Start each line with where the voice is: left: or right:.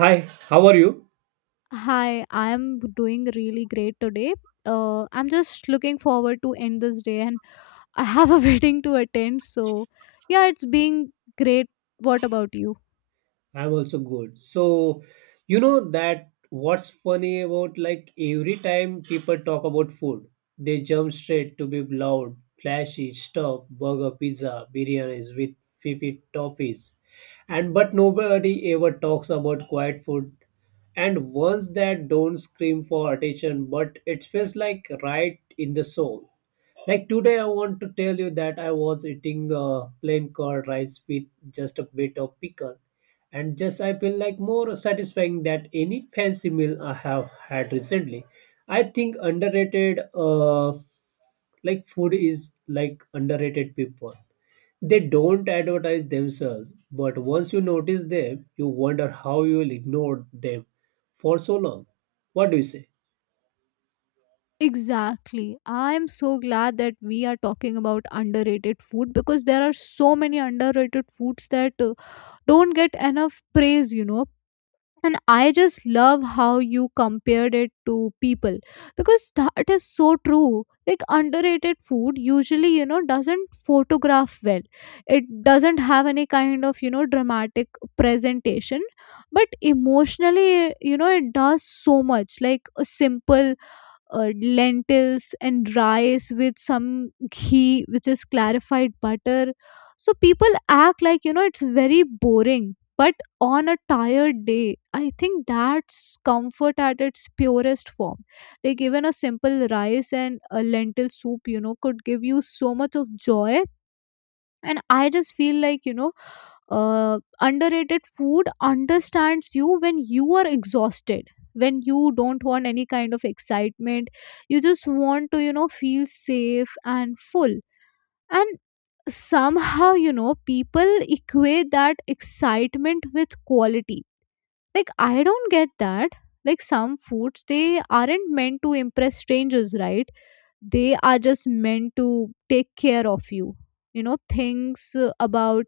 right: Hi, how are you?
left: Hi, I'm doing really great today. I'm just looking forward to end this day and I have a wedding to attend. So, yeah, it's being great. What about you?
right: I'm also good. You know that what's funny about like every time people talk about food, they jump straight to be loud, flashy stuff, burger, pizza, biryanis with vivid toppings. And but nobody ever talks about quiet food and ones that don't scream for attention, but it feels like right in the soul. Like today, I want to tell you that I was eating plain curd rice with just a bit of pickle, and just I feel like more satisfying than any fancy meal I have had recently. I think like food is like underrated people. They don't advertise themselves, but once you notice them, you wonder how you will ignore them for so long. What do you say?
left: Exactly. I'm so glad that we are talking about underrated food because there are so many underrated foods that don't get enough praise. And I just love how you compared it to people because that is so true, like underrated food usually doesn't photograph well. It doesn't have any kind of, you know, dramatic presentation, but emotionally, you know, it does so much, like a simple lentils and rice with some ghee, which is clarified butter. So people act like, you know, it's very boring, but on a tired day I think that's comfort at its purest form. Like even a simple rice and a lentil soup, you know, could give you so much of joy. And I just feel like underrated food understands you when you are exhausted, when you don't want any kind of excitement, you just want to, you know, feel safe and full. And somehow, you know, people equate that excitement with quality. Like I don't get that. Like some foods, they aren't meant to impress strangers, right? They are just meant to take care of you. You know things about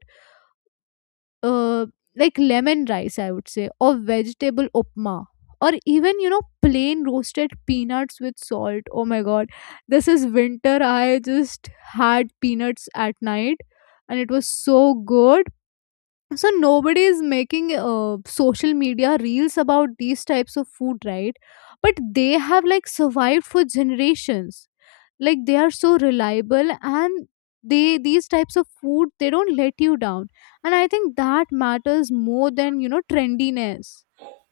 left: uh, like lemon rice, I would say, or vegetable upma, or even, you know, plain roasted peanuts with salt. Oh my god, this is winter. I just had peanuts at night, and it was so good. So nobody is making social media reels about these types of food, right? But they have like survived for generations. Like they are so reliable, and they, these types of food, they don't let you down. And I think that matters more than, you know, trendiness.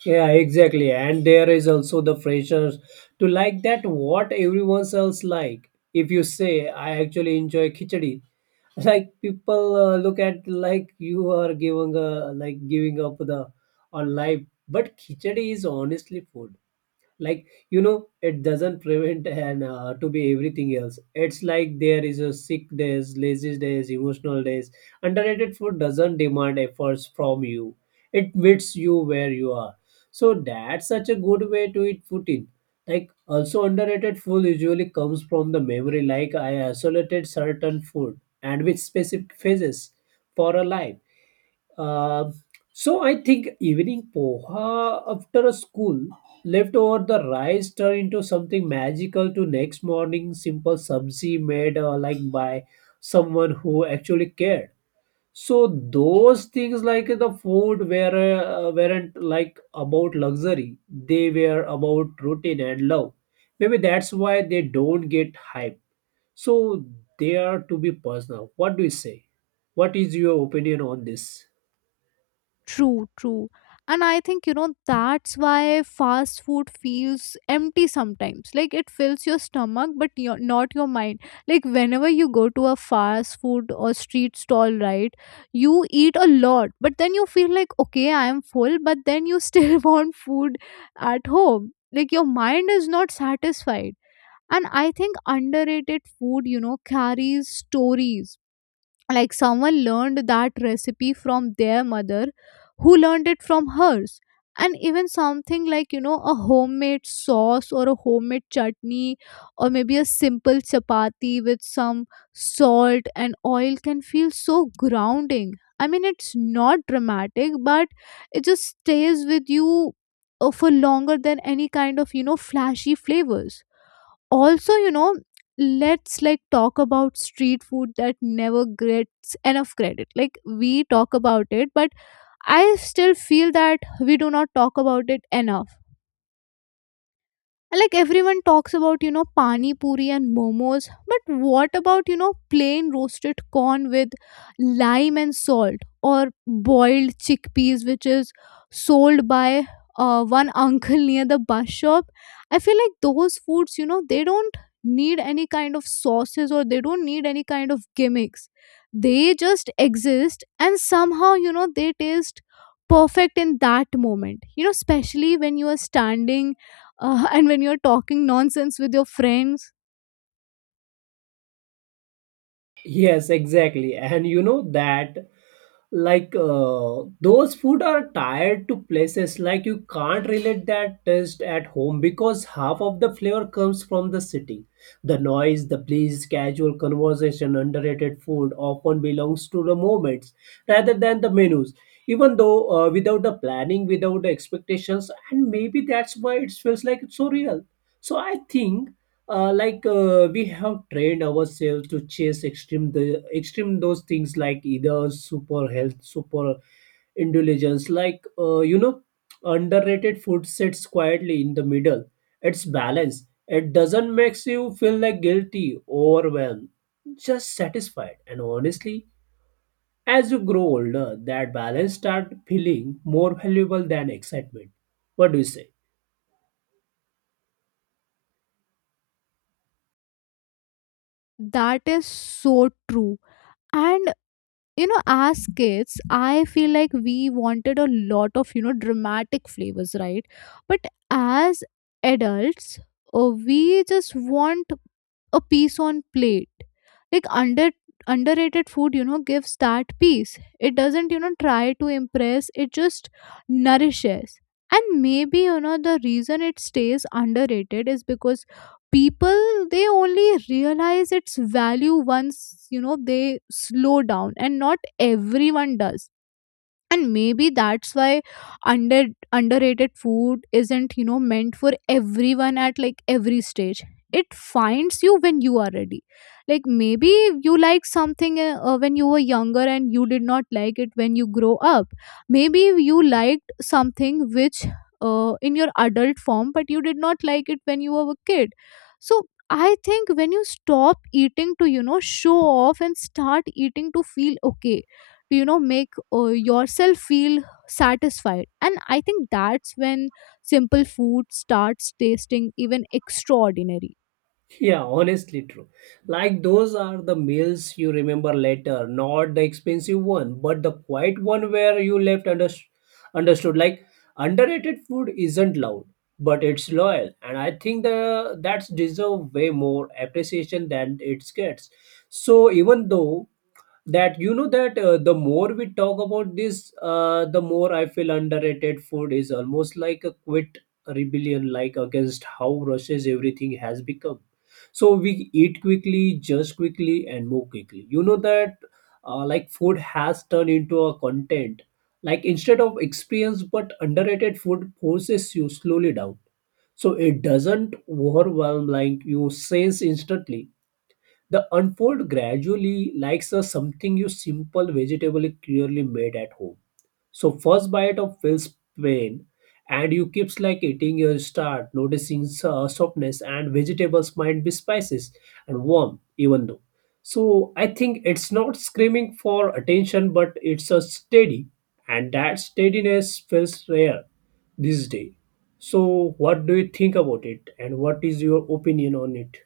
right: Yeah, exactly. And there is also the pressure to like that what everyone else like. If you say I actually enjoy khichdi, like people look at like you are giving like giving up the on life. But khichdi is honestly food like you know it doesn't prevent and to be everything else it's like there is a sick days lazy days emotional days underrated food doesn't demand efforts from you it meets you where you are so that's such a good way to eat food in like also underrated food usually comes from the memory like I isolated certain food and with specific phases for a life um so I think evening poha after a school leftover the rice turned into something magical to next morning simple sabzi made like by someone who actually cared. So those things like the food were weren't like about luxury. They were about routine and love. Maybe that's why they don't get hype. So they are to be personal. What do you say? What is your opinion on this?
left: True, true. And I think, you know, that's why fast food feels empty sometimes. Like it fills your stomach, but your, not your mind. Like whenever you go to a fast food or street stall, right, you eat a lot, but then you feel like, okay, I am full, but then you still want food at home. Like your mind is not satisfied. And I think underrated food, you know, carries stories, like someone learned that recipe from their mother who learned it from hers. And even something like, you know, a homemade sauce or a homemade chutney, or maybe a simple chapati with some salt and oil, can feel so grounding. I mean it's not dramatic, but it just stays with you for longer than any kind of, you know, flashy flavors. Also, you know, let's like talk about street food that never gets enough credit. Like we talk about it, but I still feel that we do not talk about it enough. Like everyone talks about, you know, pani puri and momos, but what about, you know, plain roasted corn with lime and salt, or boiled chickpeas, which is sold by one uncle near the bus shop. I feel like those foods, you know, they don't need any kind of sauces, or they don't need any kind of gimmicks. They just exist, and somehow, you know, they taste perfect in that moment, you know, especially when you are standing and when you're talking nonsense with your friends.
right: Yes, exactly. And you know that those food are tied to places like you can't relate that taste at home because half of the flavor comes from the city. The noise, the breeze, casual conversation, underrated food often belongs to the moments rather than the menus. Even though without the planning, without the expectations, and maybe that's why it feels like it's so real. So I think we have trained ourselves to chase extreme the extreme those things like either super health super indulgence like you know underrated food sits quietly in the middle it's balanced it doesn't makes you feel like guilty overwhelmed just satisfied and honestly as you grow older that balance start feeling more valuable than excitement what do you say
left: That is so true. And you know, as kids I feel like we wanted a lot of, you know, dramatic flavors, right? But as adults, we just want a piece on plate. Like underrated food, you know, gives that piece. It doesn't, you know, try to impress, it just nourishes. And maybe, you know, the reason it stays underrated is because people, they only realize its value once, you know, they slow down, and not everyone does. And maybe that's why under underrated food isn't, you know, meant for everyone at like every stage. It finds you when you are ready. Like maybe you like something when you were younger, and you did not like it when you grow up. Maybe you liked something which in your adult form, but you did not like it when you were a kid. So I think when you stop eating to, you know, show off, and start eating to feel okay, to, you know, make yourself feel satisfied. And I think that's when simple food starts tasting even extraordinary.
right: Yeah, honestly true. Like those are the meals you remember later, not the expensive one, but the quiet one where you left understood. Like underrated food isn't loud, but it's loyal, and I think the that's deserve way more appreciation than it gets. So even though that you know that the more we talk about this, the more I feel underrated food is almost like a quit rebellion, like against how rushes everything has become. So we eat quickly, judge quickly, and move quickly. You know that like food has turned into a content. Like instead of experience, but underrated food forces you slowly down. So it doesn't overwhelm like you sense instantly. The unfold gradually likes a something you simple vegetable clearly made at home so first bite of feels pain, and you keeps like eating your start noticing softness and vegetables might be spices and warm even though. So I think it's not screaming for attention, but it's a steady, and that steadiness feels rare this day. So what do you think about it, and what is your opinion on it?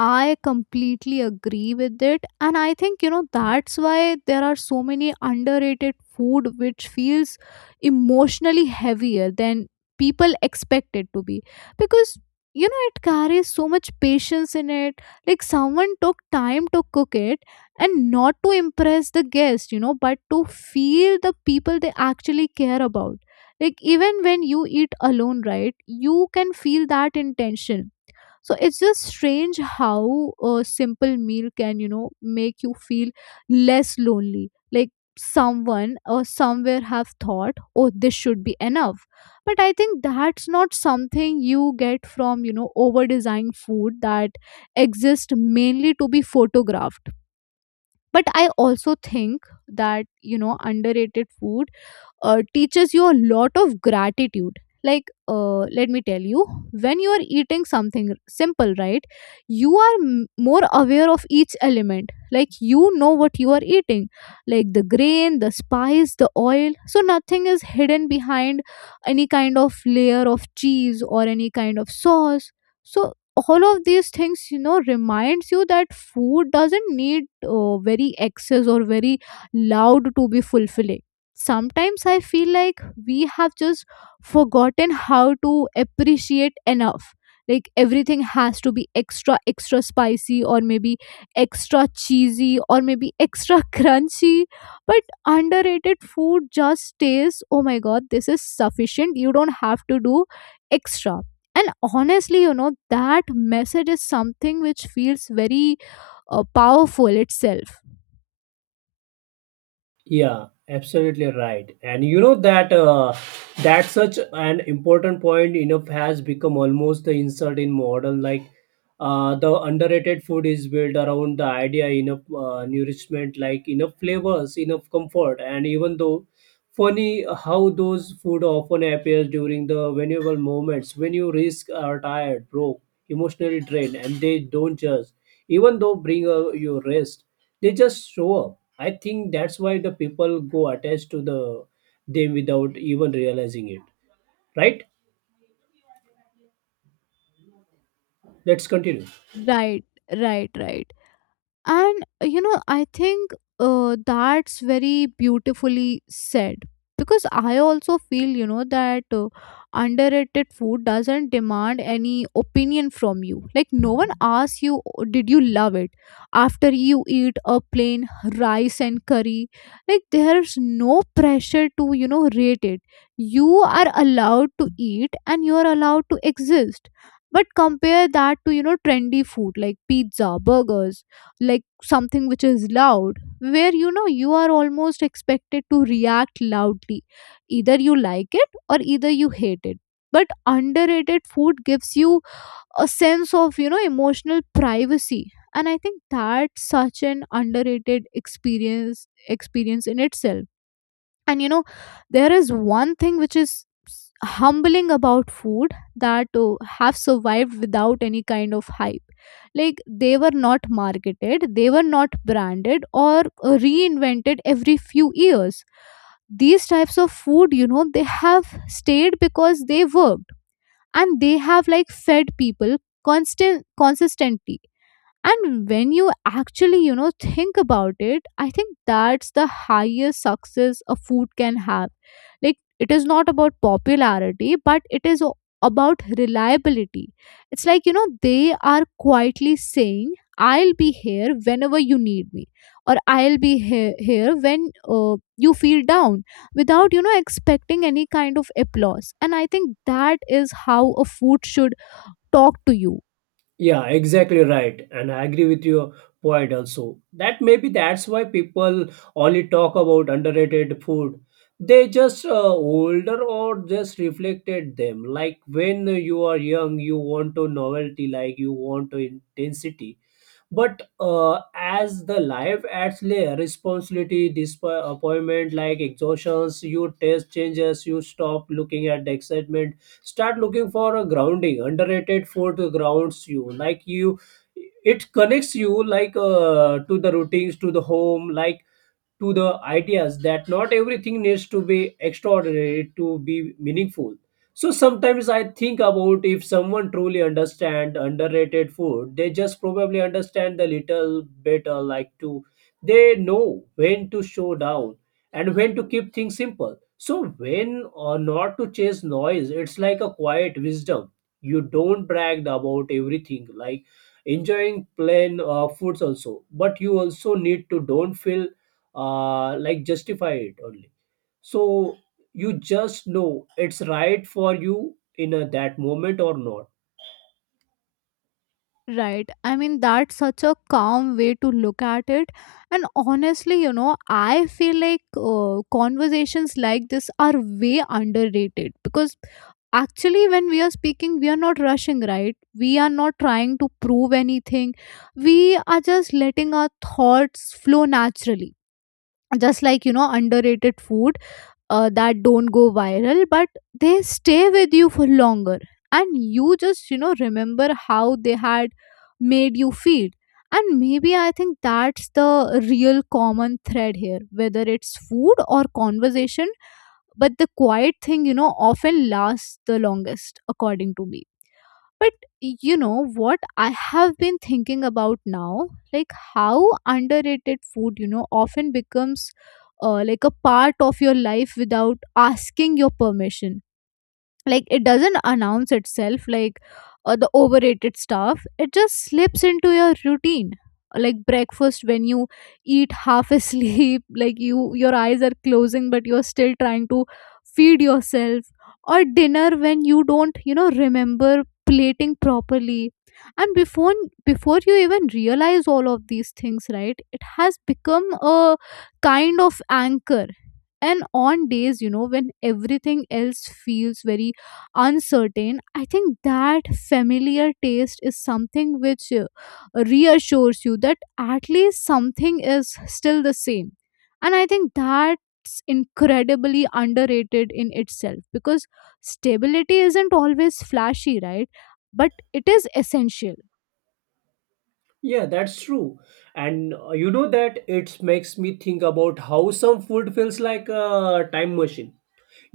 left: I completely agree with it. And I think, you know, that's why there are so many underrated food which feels emotionally heavier than people expect it to be. Because, you know, it carries so much patience in it. Like someone took time to cook it, and not to impress the guest, you know, but to feel the people they actually care about. Like even when you eat alone, right, you can feel that intention. So it's just strange how a simple meal can, you know, make you feel less lonely. Like someone or somewhere have thought, oh, this should be enough. But I think that's not something you get from, you know, over designed food that exist mainly to be photographed. But I also think that, you know, underrated food teaches you a lot of gratitude. Like let me tell you, when you are eating something simple, right, you are more aware of each element. Like you know what you are eating, like the grain, the spice, the oil. So nothing is hidden behind any kind of layer of cheese or any kind of sauce. So all of these things, you know, reminds you that food doesn't need very excess or very loud to be fulfilling. Sometimes I feel like we have just forgotten how to appreciate enough. Like everything has to be extra, extra spicy, or maybe extra cheesy, or maybe extra crunchy. But underrated food just tastes, oh my god, this is sufficient. You don't have to do extra. And honestly, you know, that message is something which feels very powerful itself.
right: Yeah, absolutely right. And you know that that such an important point enough has become almost the insult in modern like the underrated food is built around the idea enough nourishment like enough flavors, enough comfort, and even though funny how those food often appears during the vulnerable moments when you risk are tired, broke, emotionally drained, and they don't judge. Even though bring you rest, they just show up. I think that's why the people go attached to the them without even realizing it. Right? Let's continue.
left: Right, right, right. And you know, I think that's very beautifully said, because I also feel, you know, that underrated food doesn't demand any opinion from you. Like, no one asks you, "Oh, did you love it?" After you eat a plain rice and curry, like, there's no pressure to, you know, rate it. You are allowed to eat, and you're allowed to exist. But compare that to, you know, trendy food like pizza, burgers, like something which is loud, where, you know, you are almost expected to react loudly. Either you like it, or either you hate it. But underrated food gives you a sense of, you know, emotional privacy. And I think that's such an underrated experience in itself. And you know, there is one thing which is humbling about food, that have survived without any kind of hype. Like they were not marketed, they were not branded, or reinvented every few years. These types of food, you know, they have stayed because they worked. And they have like fed people constant consistently. And when you actually, you know, think about it, I think that's the highest success a food can have. Like it is not about popularity, but it is about reliability. It's like, you know, they are quietly saying, I'll be here whenever you need me. Or I'll be here when uh, you feel down, without, you know, expecting any kind of applause. And I think that is how a food should talk to you.
right: Yeah, exactly right. And I agree with your point also. That maybe that's why people only talk about underrated food. They just older or just reflected them. Like when you are young, you want to novelty, like you want to intensity. But as the life adds layer, responsibility, disappointment, like exhaustions, you taste changes, you stop looking at the excitement, start looking for a grounding. Underrated food grounds you, like you, it connects you like to the routines, to the home, like to the ideas that not everything needs to be extraordinary to be meaningful. So sometimes I think about if someone truly understand underrated food, they just probably understand the little better like to they know when to show down and when to keep things simple. So when or not to chase noise, it's like a quiet wisdom. You don't brag about everything like enjoying plain foods also but you also need to don't feel like justify it only so you just know it's right for you in a, that moment or not
left: Right. I mean, that's such a calm way to look at it. And honestly, you know, I feel like conversations like this are way underrated, because actually, when we are speaking, we are not rushing, right? We are not trying to prove anything. We are just letting our thoughts flow naturally. Just like, you know, underrated food that don't go viral, but they stay with you for longer. And you just, you know, remember how they had made you feel. And maybe I think that's the real common thread here, whether it's food or conversation. But the quiet thing, you know, often lasts the longest according to me. But you know what I have been thinking about now? Like how underrated food, you know, often becomes like a part of your life without asking your permission. Like it doesn't announce itself, like the overrated stuff. It just slips into your routine, like breakfast when you eat half asleep like your eyes are closing but you're still trying to feed yourself, or dinner when you don't, you know, remember plating properly. And before you even realize all of these things, right, it has become a kind of anchor. And on days, you know, when everything else feels very uncertain, I think that familiar taste is something which reassures you that at least something is still the same. And I think that's incredibly underrated in itself, because stability isn't always flashy, right? But it is essential.
right: yeah that's true and you know that it makes me think about how some food feels like a time machine.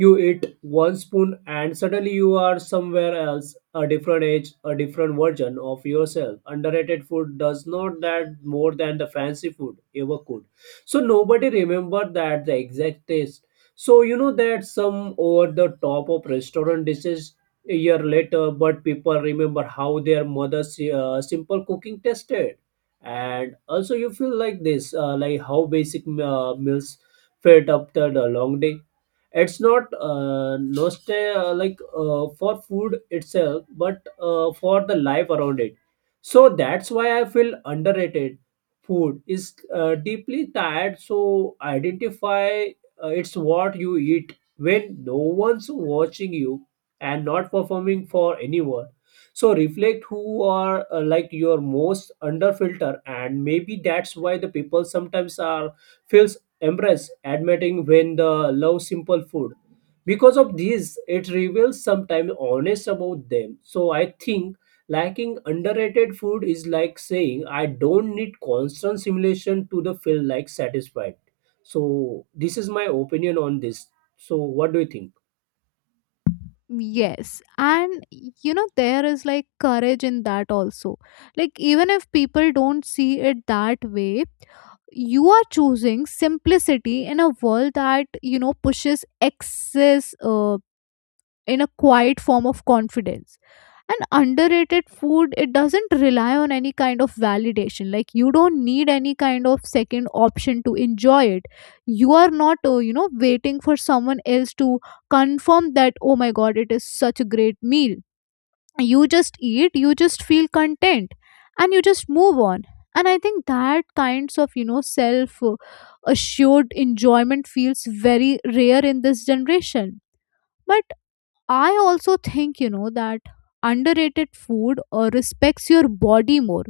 right: You eat one spoon and suddenly you are somewhere else, a different age, a different version of yourself. Underrated food does not that more than the fancy food ever could. So nobody remember that the exact taste. So you know that some over the top of restaurant dishes a year later, but people remember how their mother's simple cooking tasted. And also you feel like this, like how basic meals fed after the long day it's not nostalgia like for food itself but for the life around it so that's why I feel underrated food is deeply tired so identify it's what you eat when no one's watching you and not performing for anyone so reflect who are like your most under filter and maybe that's why the people sometimes are feel embrace admitting when the love simple food because of this it reveals sometimes honest about them so I think lacking underrated food is like saying I don't need constant simulation to the feel like satisfied so this is my opinion on this so what do you think
left: Yes, and you know, there is like courage in that also. Like, even if people don't see it that way, you are choosing simplicity in a world that, you know, pushes excess, in a quiet form of confidence. And underrated food, it doesn't rely on any kind of validation. Like, you don't need any kind of second option to enjoy it. You are not, you know, waiting for someone else to confirm that, oh my god, it is such a great meal. You just eat, you just feel content, and you just move on. And I think that kinds of, you know, self assured enjoyment feels very rare in this generation. But I also think, you know, that underrated food respects your body more.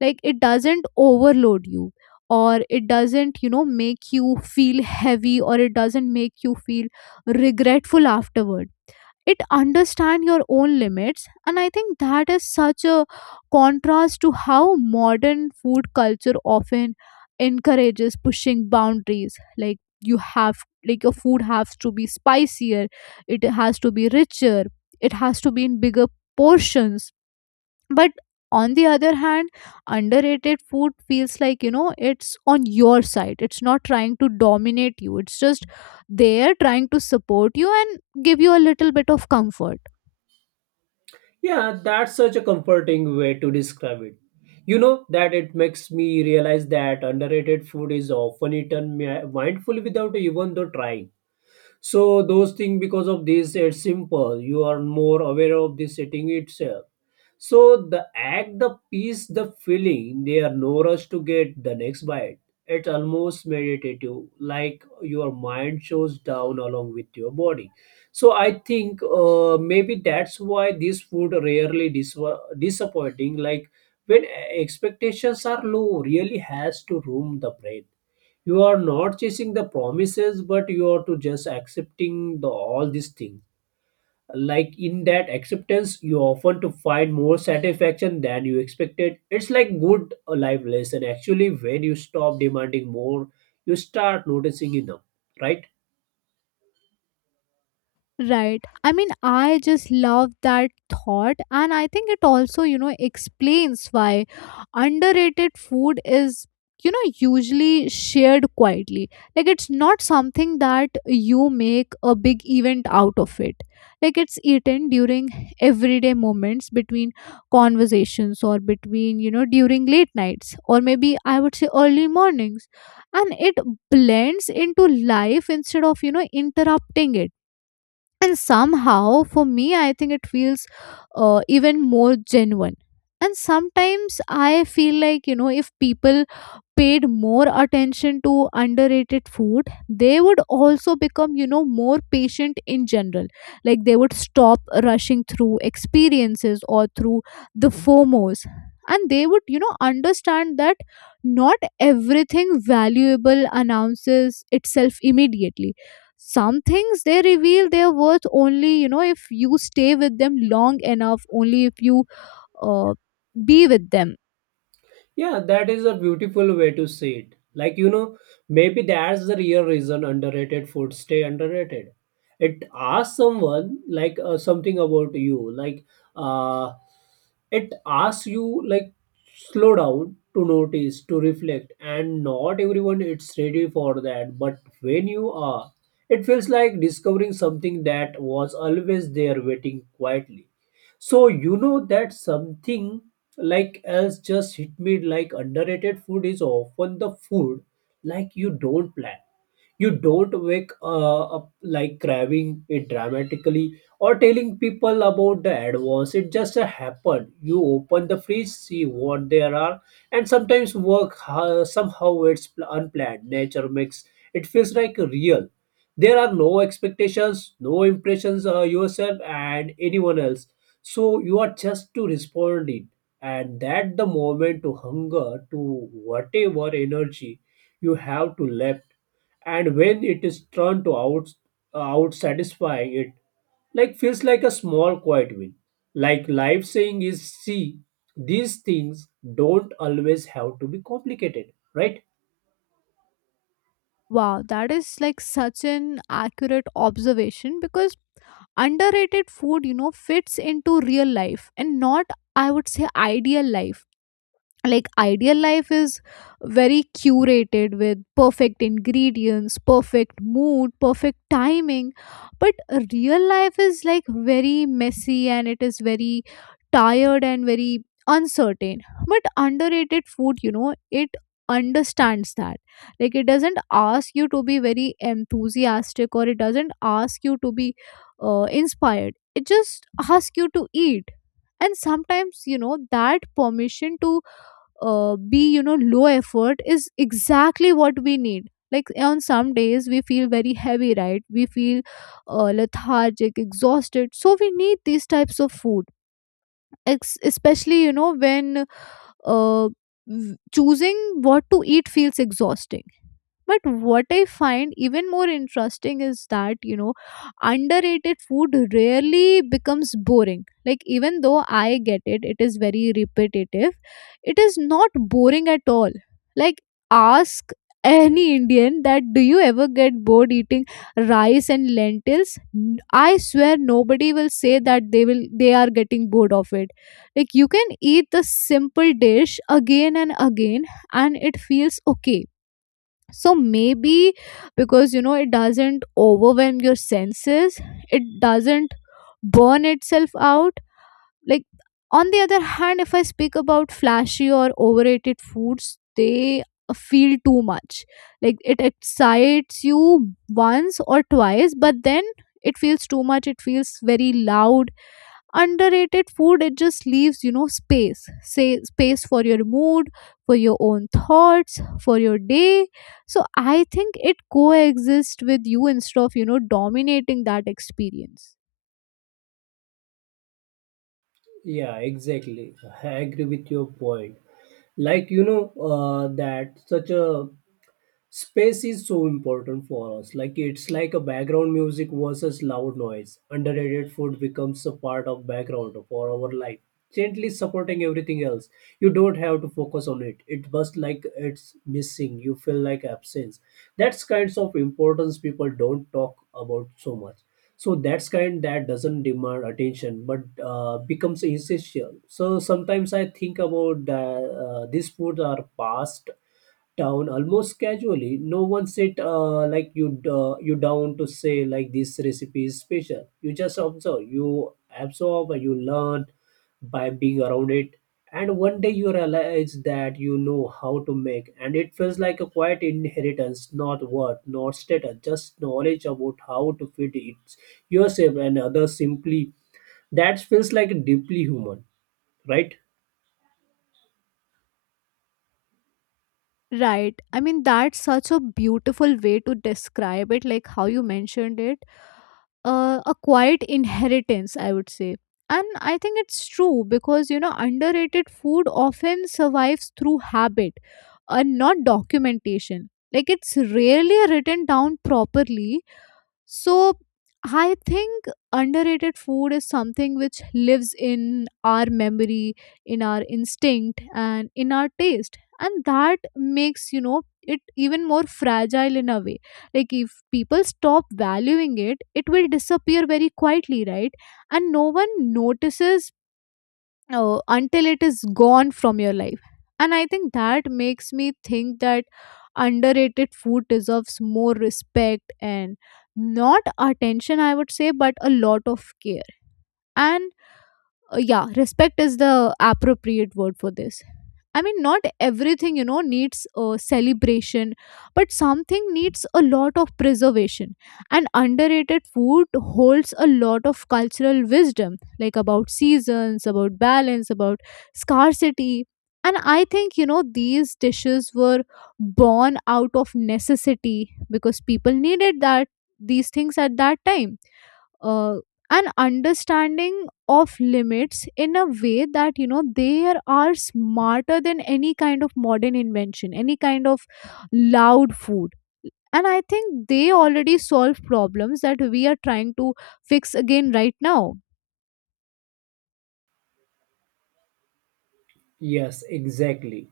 left: Like, it doesn't overload you, or it doesn't, you know, make you feel heavy, or it doesn't make you feel regretful afterward. It understand your own limits, and I think that is such a contrast to how modern food culture often encourages pushing boundaries. Like, you have, like, your food has to be spicier, it has to be richer, it has to be in bigger portions. But on the other hand, underrated food feels like, you know, it's on your side. It's not trying to dominate you, it's just there trying to support you and give you a little bit of comfort.
right: yeah that's such a comforting way to describe it you know that it makes me realize that underrated food is often eaten mindfully without even though trying. So those things because of this, it's simple. You are more aware of the setting itself. So the act, the piece, the feeling, they are no rush to get the next bite. It's almost meditative, like your mind shows down along with your body. So I think maybe that's why this food rarely disappointing. Like when expectations are low, really has to room the brain you are not chasing the promises but you are to just accepting the all these things like in that acceptance you often to find more satisfaction than you expected it's like good life lesson actually when you stop demanding more you start noticing enough right.
left: Right. I mean, I just love that thought. And I think it also, you know, explains why underrated food is, you know, usually shared quietly. Like, it's not something that you make a big event out of it. Like, it's eaten during everyday moments between conversations, or between, you know, during late nights, or maybe I would say early mornings. And it blends into life instead of, you know, interrupting it. And somehow for me, I think it feels even more genuine. And sometimes I feel like, you know, if people paid more attention to underrated food, they would also become, you know, more patient in general. Like, they would stop rushing through experiences or through the fomos, and they would, you know, understand that not everything valuable announces itself immediately. Some things, they reveal their worth only, you know, if you stay with them long enough, only if you uh, be with them.
right: Yeah, that is a beautiful way to see it. Like, you know, maybe that's the real reason underrated food stay underrated. It asks someone like something about you. Like, uh, it asks you like slow down to notice, to reflect, and not everyone it's ready for that. But when you are, it feels like discovering something that was always there waiting quietly. So you know that something like else just hit me like underrated food is often the food like you don't plan you don't wake up like craving it dramatically or telling people about the advance it just happen you open the fridge see what there are and sometimes work somehow it's unplanned nature makes it feels like real there are no expectations no impressions yourself and anyone else so you are just to respond it and that the moment to hunger to whatever energy you have to left and when it is turned to out satisfying it like feels like a small quiet win like life saying is see these things don't always have to be complicated right
left: Wow, that is like such an accurate observation, because underrated food, you know, fits into real life and not, I would say, ideal life. Like, ideal life is very curated, with perfect ingredients, perfect mood, perfect timing. But real life is like very messy, and it is very tired and very uncertain. But underrated food, you know, it understands that. Like, it doesn't ask you to be very enthusiastic, or it doesn't ask you to be inspired. It just asks you to eat. And sometimes, you know, that permission to be, you know, low effort is exactly what we need. Like, on some days we feel very heavy, right? We feel lethargic, exhausted, so we need these types of food. Especially, you know, when uh, choosing what to eat feels exhausting. But what I find even more interesting is that, you know, underrated food rarely becomes boring. Like, even though I get it, it is very repetitive, it is not boring at all. Like, ask any Indian that, do you ever get bored eating rice and lentils? I swear nobody will say that they are getting bored of it. Like, you can eat the simple dish again and again, and it feels okay. So maybe because, you know, it doesn't overwhelm your senses, it doesn't burn itself out. Like, on the other hand, if I speak about flashy or overrated foods, they feel too much. Like, it excites you once or twice, but then it feels too much, it feels very loud. Underrated food, it just leaves, you know, space for your mood, for your own thoughts, for your day. So I think it coexists with you instead of, you know, dominating that experience.
right: yeah exactly I agree with your point like you know that such a space is so important for us. Like it's like a background music versus loud noise. Underrated food becomes a part of background for our life, gently supporting everything else. You don't have to focus on it. It just like it's missing. You feel like absence. That's kinds of importance people don't talk about so much. So that's kind that doesn't demand attention, but becomes essential. So sometimes I think about the, these foods are past down almost casually. No one said like you you down to say like this recipe is special. You just observe, you absorb, and you learn by being around it. And one day you realize that you know how to make, and it feels like a quiet inheritance, not worth, not status, just knowledge about how to feed it yourself and others. Simply, that feels like deeply human, right?
left: Right. I mean, that's such a beautiful way to describe it, like how you mentioned it, a quiet inheritance, I would say. And I think it's true because, you know, underrated food often survives through habit and not documentation. Like, it's rarely written down properly. So I think underrated food is something which lives in our memory, in our instinct, and in our taste. And that makes, you know, it even more fragile in a way. Like, if people stop valuing it, it will disappear very quietly, right? And no one notices until it is gone from your life. And I think that makes me think that underrated food deserves more respect, and not attention, I would say, but a lot of care. And yeah, respect is the appropriate word for this. I mean, not everything, you know, needs a celebration, but something needs a lot of preservation. And underrated food holds a lot of cultural wisdom, like about seasons, about balance, about scarcity. And I think, you know, these dishes were born out of necessity, because people needed that, these things at that time, uh, an understanding of limits in a way that, you know, they are smarter than any kind of modern invention, any kind of loud food. And I think they already solve problems that we are trying to fix again right now.
right: Yes, exactly.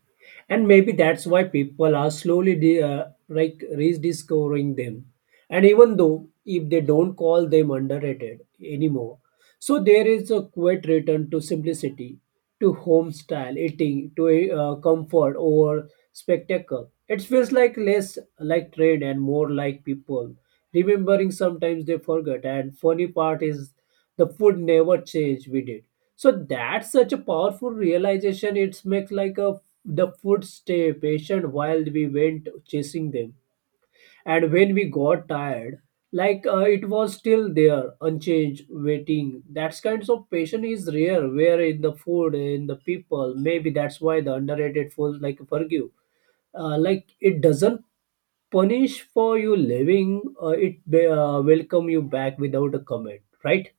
right: And maybe that's why people are slowly like rediscovering them. And even though if they don't call them underrated anymore, so there is a quiet return to simplicity, to home style eating, to comfort over spectacle. It feels like less like trend and more like people remembering. Sometimes they forget, and funny part is the food never changed with it so that's such a powerful realization. It makes like a the food stay patient while we went chasing them, and when we got tired, it was still there, unchanged, waiting. That kinds of patience is rare. Where in the food, in the people, maybe that's why the underrated food like forgive, like it doesn't punish for you living. It welcome you back without a comment. Right?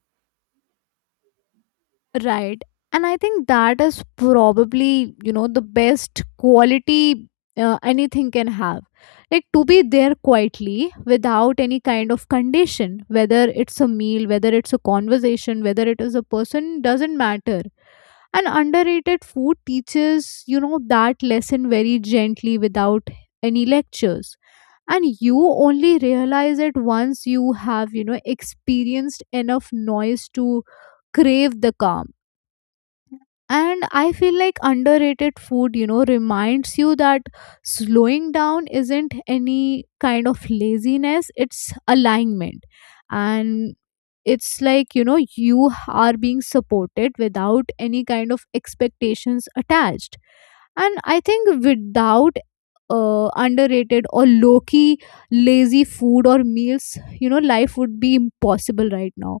left: Right. And I think that is probably, you know, the best quality anything can have. Like, to be there quietly without any kind of condition, whether it's a meal, whether it's a conversation, whether it is a person, doesn't matter. And underrated food teaches, you know, that lesson very gently without any lectures. And you only realize it once you have, you know, experienced enough noise to crave the calm. And I feel like underrated food, you know, reminds you that slowing down isn't any kind of laziness, it's alignment. And it's like, you know, you are being supported without any kind of expectations attached. And I think without underrated or low key lazy food or meals, you know, life would be impossible right now.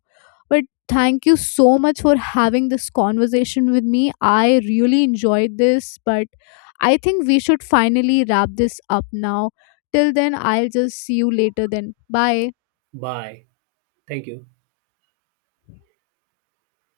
left: But thank you so much for having this conversation with me. I really enjoyed this. But I think we should finally wrap this up now. Till then, I'll just see you later then. Bye.
right: Bye. Thank you.